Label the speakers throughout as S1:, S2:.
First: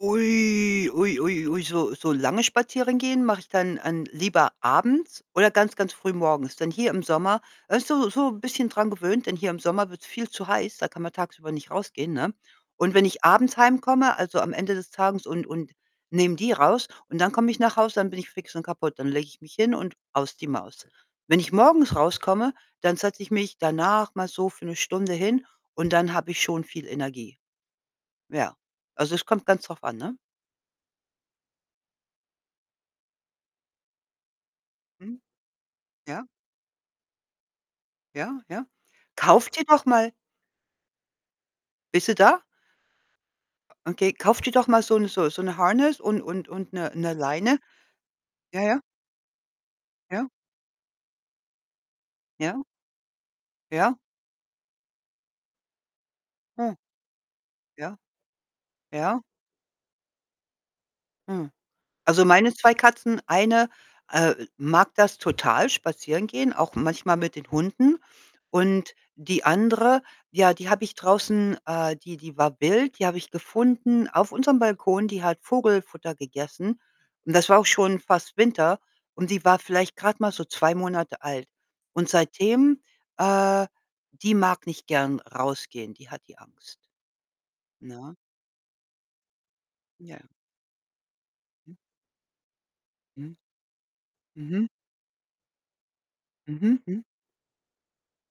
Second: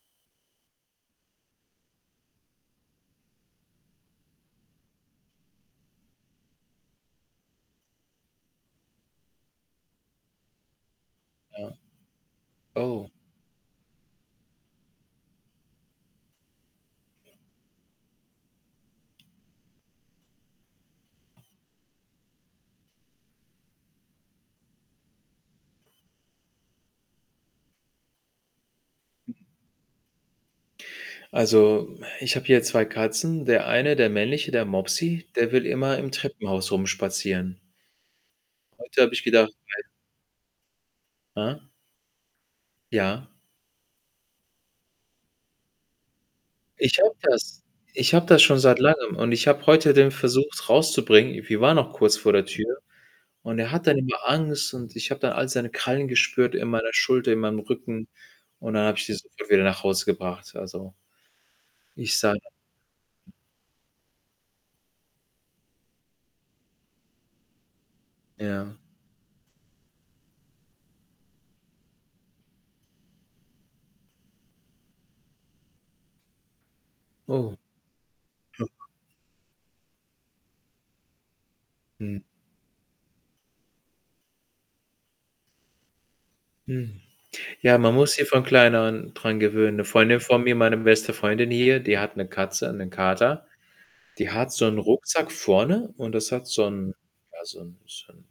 S1: Ui, ui, ui, ui, so so lange spazieren gehen mache ich dann an lieber abends oder ganz ganz früh morgens. Denn hier im Sommer, man ist so so bisschen dran gewöhnt, denn hier im Sommer wird's viel zu heiß, da kann man tagsüber nicht
S2: Ja,
S1: rausgehen, ne? Und wenn
S2: oh.
S1: ich abends heimkomme, also, am Ende des Tages und und nehme die raus und dann komme ich nach Hause, dann bin ich fix und kaputt. Dann lege ich mich hin und aus die Maus. Wenn ich morgens rauskomme, dann setze ich mich danach mal so für 'ne Stunde hin und dann habe ich schon viel Energie. Ja, also, es kommt
S2: Mhm.
S1: ganz drauf an, ne?
S2: Also, ich habe hier 2 Katzen. Der eine, der männliche, der
S1: Mhm.
S2: Mopsy, der will immer im
S1: Ja.
S2: Treppenhaus rumspazieren.
S1: Ja, ja.
S2: Heute habe ich
S1: Kauf
S2: gedacht
S1: dir doch
S2: [unintelligible]
S1: mal
S2: Ah.
S1: Bist du da?
S2: Ja.
S1: Okay, kauf dir doch mal so 'n so 'n so 'ne Harness und und und 'ne
S2: Ich
S1: 'ne
S2: habe
S1: Leine.
S2: das ich habe das schon
S1: Ja, ja.
S2: seit Langem und ich habe heute den
S1: Ja.
S2: versucht, rauszubringen. Wir waren noch kurz vor der
S1: Ja.
S2: Tür und er hat
S1: Ja.
S2: dann immer Angst und ich hab dann all seine Krallen gespürt in
S1: Ja.
S2: meiner Schulter, in meinem
S1: Ja,
S2: Rücken. Und dann habe ich die
S1: ja.
S2: sofort wieder nach Hause gebracht. Also
S1: Hm,
S2: ich
S1: also,
S2: sah
S1: meine 2 Katzen eine, äh, mag das total spazieren gehen, auch manchmal mit den Hunden.
S2: Ja.
S1: Und die andere, ja, die habe ich draußen äh, die die war wild, die habe ich gefunden auf unserem Balkon, die hat Vogelfutter gegessen und das
S2: Oh.
S1: war auch schon fast Winter
S2: [unintelligible]
S1: und die war vielleicht grad mal so 2 Monate alt. Und
S2: Hm.
S1: seitdem äh, die mag nicht gern rausgehen, die hat die Angst.
S2: Hm, ja, man muss
S1: Ne?
S2: sie von klein an dran gewöhnen. 'Ne Freundin
S1: Ja.
S2: von mir, meine beste Freundin
S1: Hm.
S2: hier, die hat 'ne Katze, 'nen
S1: Mhm.
S2: Kater. Die hat
S1: Mhm.
S2: so'nen Rucksack vorne und das hat so
S1: Mhm,
S2: 'n,
S1: hm.
S2: ja, so 'n so 'n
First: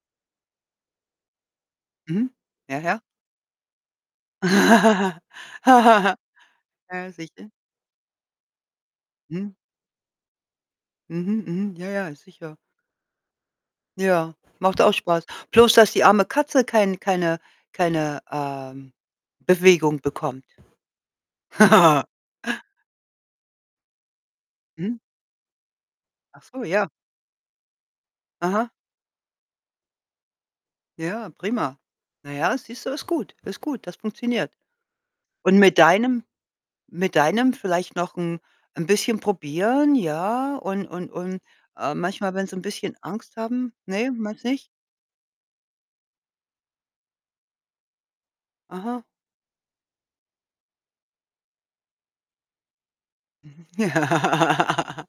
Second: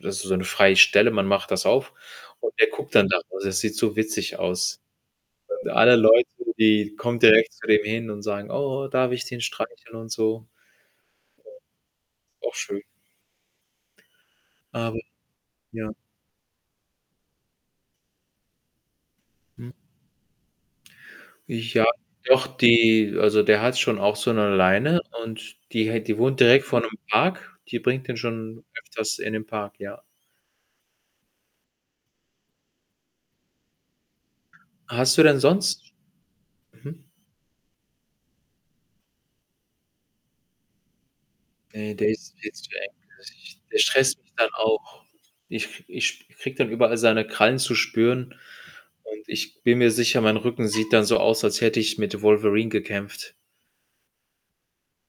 S2: das ist so 'ne freie Stelle. Man macht das auf und der
S1: Mhm.Ja,
S2: guckt
S1: ja.
S2: dann da raus. Das sieht so witzig aus. Alle Leute, die
S1: Ja,
S2: kommen
S1: sicher.
S2: direkt zu dem hin und sagen: „Oh, darf ich den
S1: Mhm.
S2: streicheln und so?“
S1: Mhm. Mhm, ja, ja
S2: Ja, auch
S1: sicher.
S2: schön.
S1: Ja, macht auch
S2: Aber,
S1: spaß. Bloß, dass
S2: ja.
S1: die arme Katze kein keine keine, ähm,
S2: Hm.
S1: Bewegung bekommt.
S2: Ja, doch die also der hat schon auch so 'ne
S1: Mhm.
S2: Leine und die he wohnt
S1: Ach so,
S2: direkt vor
S1: ja.
S2: nem' Park. Die bringt den schon
S1: Aha.
S2: öfters in den Park, ja.
S1: Ja, prima. Na ja, siehst du, ist gut. Ist gut, das funktioniert.
S2: Hast du denn
S1: Und mit
S2: sonst
S1: deinem
S2: mhm.
S1: mit deinem vielleicht noch 'n 'n bisschen Probieren, ja, und und und, äh,
S2: Ne, der ist
S1: manchmal, wenn
S2: viel
S1: sie 'n
S2: zu eng.
S1: bisschen Angst
S2: [unintelligible]
S1: haben
S2: der
S1: ne,
S2: stresst mich
S1: meinste
S2: dann
S1: nicht?
S2: auch. Ich ich sp kriege dann überall seine Krallen zu spüren
S1: Aha.
S2: und ich bin mir sicher, mein Rücken sieht dann so aus, als hätte ich mit Wolverine gekämpft.
S1: Mhm,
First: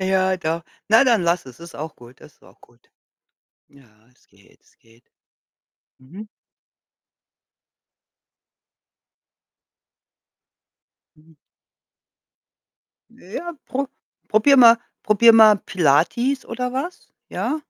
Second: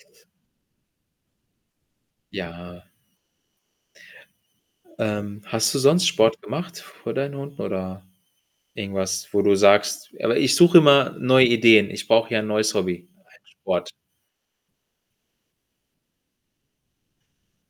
S1: ja, doch. Na, dann lass es. Ist auch gut das ist auch
S2: Ja.
S1: gut. Ja, es geht, es geht.
S2: Ähm, hast du sonst
S1: Mhm.
S2: Sport gemacht vor deinen Hunden oder irgendwas, wo du sagst aber ich suche immer
S1: Hm.
S2: neue Ideen. Ich brauche ja 'n neues Hobby, einen
S1: Ja, pro
S2: Sport.
S1: probier mal probier mal Pilates oder was, ja?